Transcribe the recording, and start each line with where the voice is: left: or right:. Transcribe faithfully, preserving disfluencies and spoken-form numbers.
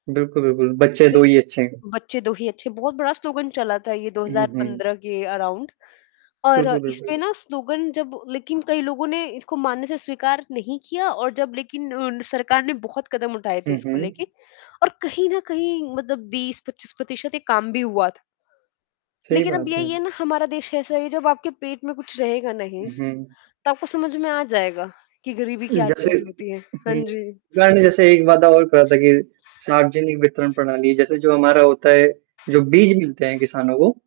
right: बिल्कुल, बिल्कुल। बच्चे दो ही अच्छे हैं।
left: बच्चे दो ही अच्छे, बहुत बड़ा स्लोगन चला था ये दो
right: हुँ,
left: हज़ार
right: हुँ।
left: पंद्रह के अराउंड और
right: बिल्कुल,
left: इसपे
right: बिल्कुल।
left: ना स्लोगन जब लेकिन कई लोगों ने इसको मानने से स्वीकार नहीं किया और जब लेकिन उन सरकार ने बहुत कदम उठाए थे
right: हुँ,
left: इसको
right: हुँ।
left: लेके और कहीं न कहीं मतलब बीस पच्चीस प्रतिशत ये कम भी हुआ था।
right: सही
left: लेकिन अब
right: बात है।
left: यही है ना ,हमारा देश ऐसा है जब आपके पेट में कुछ रहेगा नहीं,
right: हुँ, हुँ।
left: तब आपको समझ में आ जाएगा कि गरीबी क्या
right: जैसे
left: चीज़
right: उ,
left: होती है। हाँ
right: हुँ।
left: जी।
right: पता नहीं जैसे एक वादा और करा था कि सार्वजनिक वितरण प्रणाली जैसे जो हमारा होता है, जो बीज मिलते हैं किसानों को